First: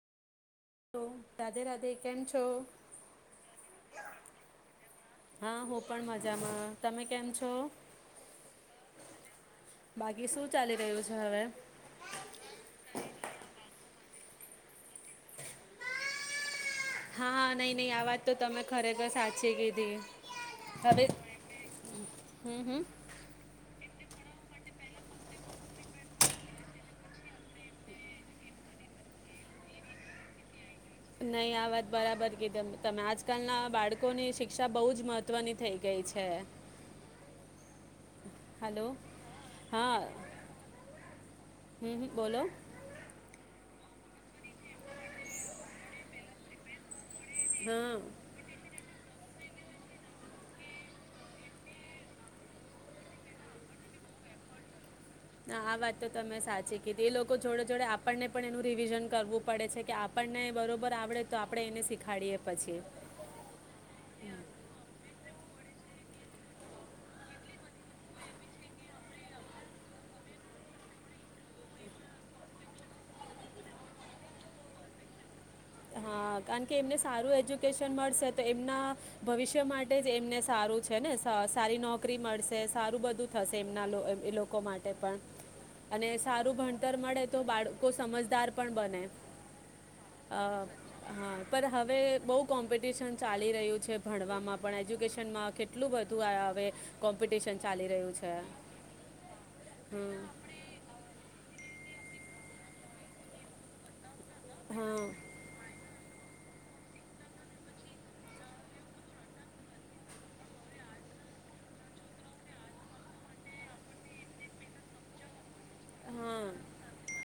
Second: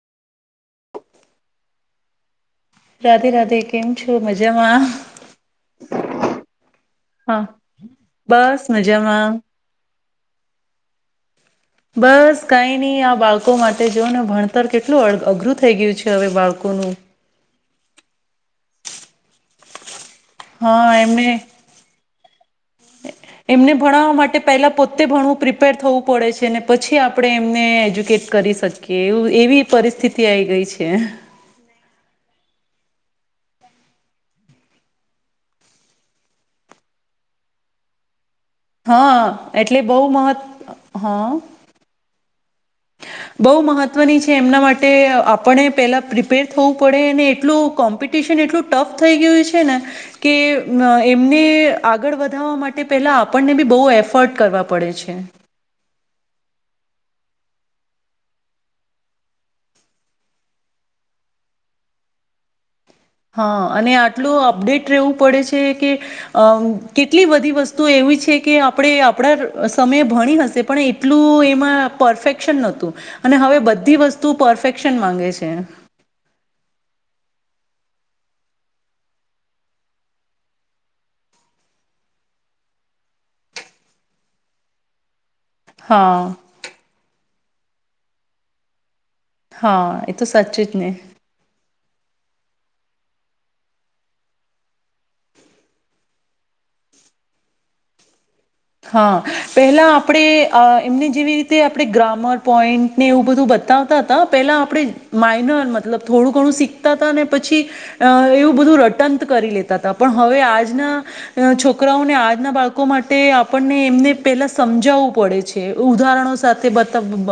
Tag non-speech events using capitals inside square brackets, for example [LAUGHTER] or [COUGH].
Hello Radhe, Radhe, કેમ છો? રાધે રાધે કેમ છો? મજામાં હા હું પણ મજામાં તમે કેમ હા છો? બસ મજામાં. બાકી શું ચાલી રહ્યું છે હવે? બસ કઈ નહી આ બાળકો માટે જો ને ભણતર કેટલું અઘ અઘરું થઈ ગયું છે હવે બાળક કો નું. નહી નહી આ વાત તો તમે ખરેખર સાચી કીધી. હા હવે એમને હમ હમ એમને ભણવા માટ ટે પહેલા પોતે ભણવું પ્રિપેર થવું પડે છે ને પછી આપણે એમને એજ્યુકેટ કરી શકીએ એ એવી પરિસ્થિતિ આવી ગઈ છે. નહી આ વાત બરાબર ક તમેને. તમે આજકાલના બાળકોની શિક્ષા બહુ જ મહત્વની થઈ ગઈ છે. હલો. હા એટલે બહુ હા મહત્ હા. હમ હમ બોલો બહુ મહત્વની છે, એમના માટે એટલ હા. કોમ્પિટિશન એટલું ટફ. થઈ ગયું છે, ને કે એમને આગળ વધાવવા માટે પેલા આપણને બી બહુ એફર્ટ કરવા પડે છે. [UNINTELLIGIBLE] તો તમે સાચી કે એ લોકો જોડે જોડે આપણને પણ એનું રિવિઝન કરવું પડે છે, કે આપણને બરોબર આવડે તો આપણે એને શીખાડીએ પછી. હા અને આટલું અપડેટ રહેવું પડે છે, કે કેટલી બધી વસ્તુ એવી છે, કે આપણે કારણ કે એમને સારું એજ્યુકેશન મળશે તો એમના ભવિષ્ય માટે જ એમને સારું છે, ને સારી નોકરી મળશે સારું બધું થશે એમના એ લોકો માટે પણ હા અને સારું ભણતર મળે. તો બાળકો સમજદાર પણ બને હા એ તો અ, સાચ હા પણ હવે બઉ કોમ્પ કોમ્પિટિશન ચાલી રહ્યું છે, ભણવામાં પણ એજ્યુકેશનમાં કેટલું બધું હવે કોમ્પિટિશન ચાલી રહ્યું છે. હા પેલા હમ આપણે એમને જેવી રીતે. આપણે ગ્રામર પોઈન્ટને એવું બધું બતાવતા હતા. પેલા આપણે હા માઇનર મતલબ. થોડું ઘણું શીખતા હતા ને પછી એવું બધું રટંત કરી લેતા હતા પણ હવે આજના છોકરાઓને આજના બાળકો માટે આપણને એમને પેલા સમજાવવું પડે છે. ઉદાહરણો હા [UNINTELLIGIBLE] બ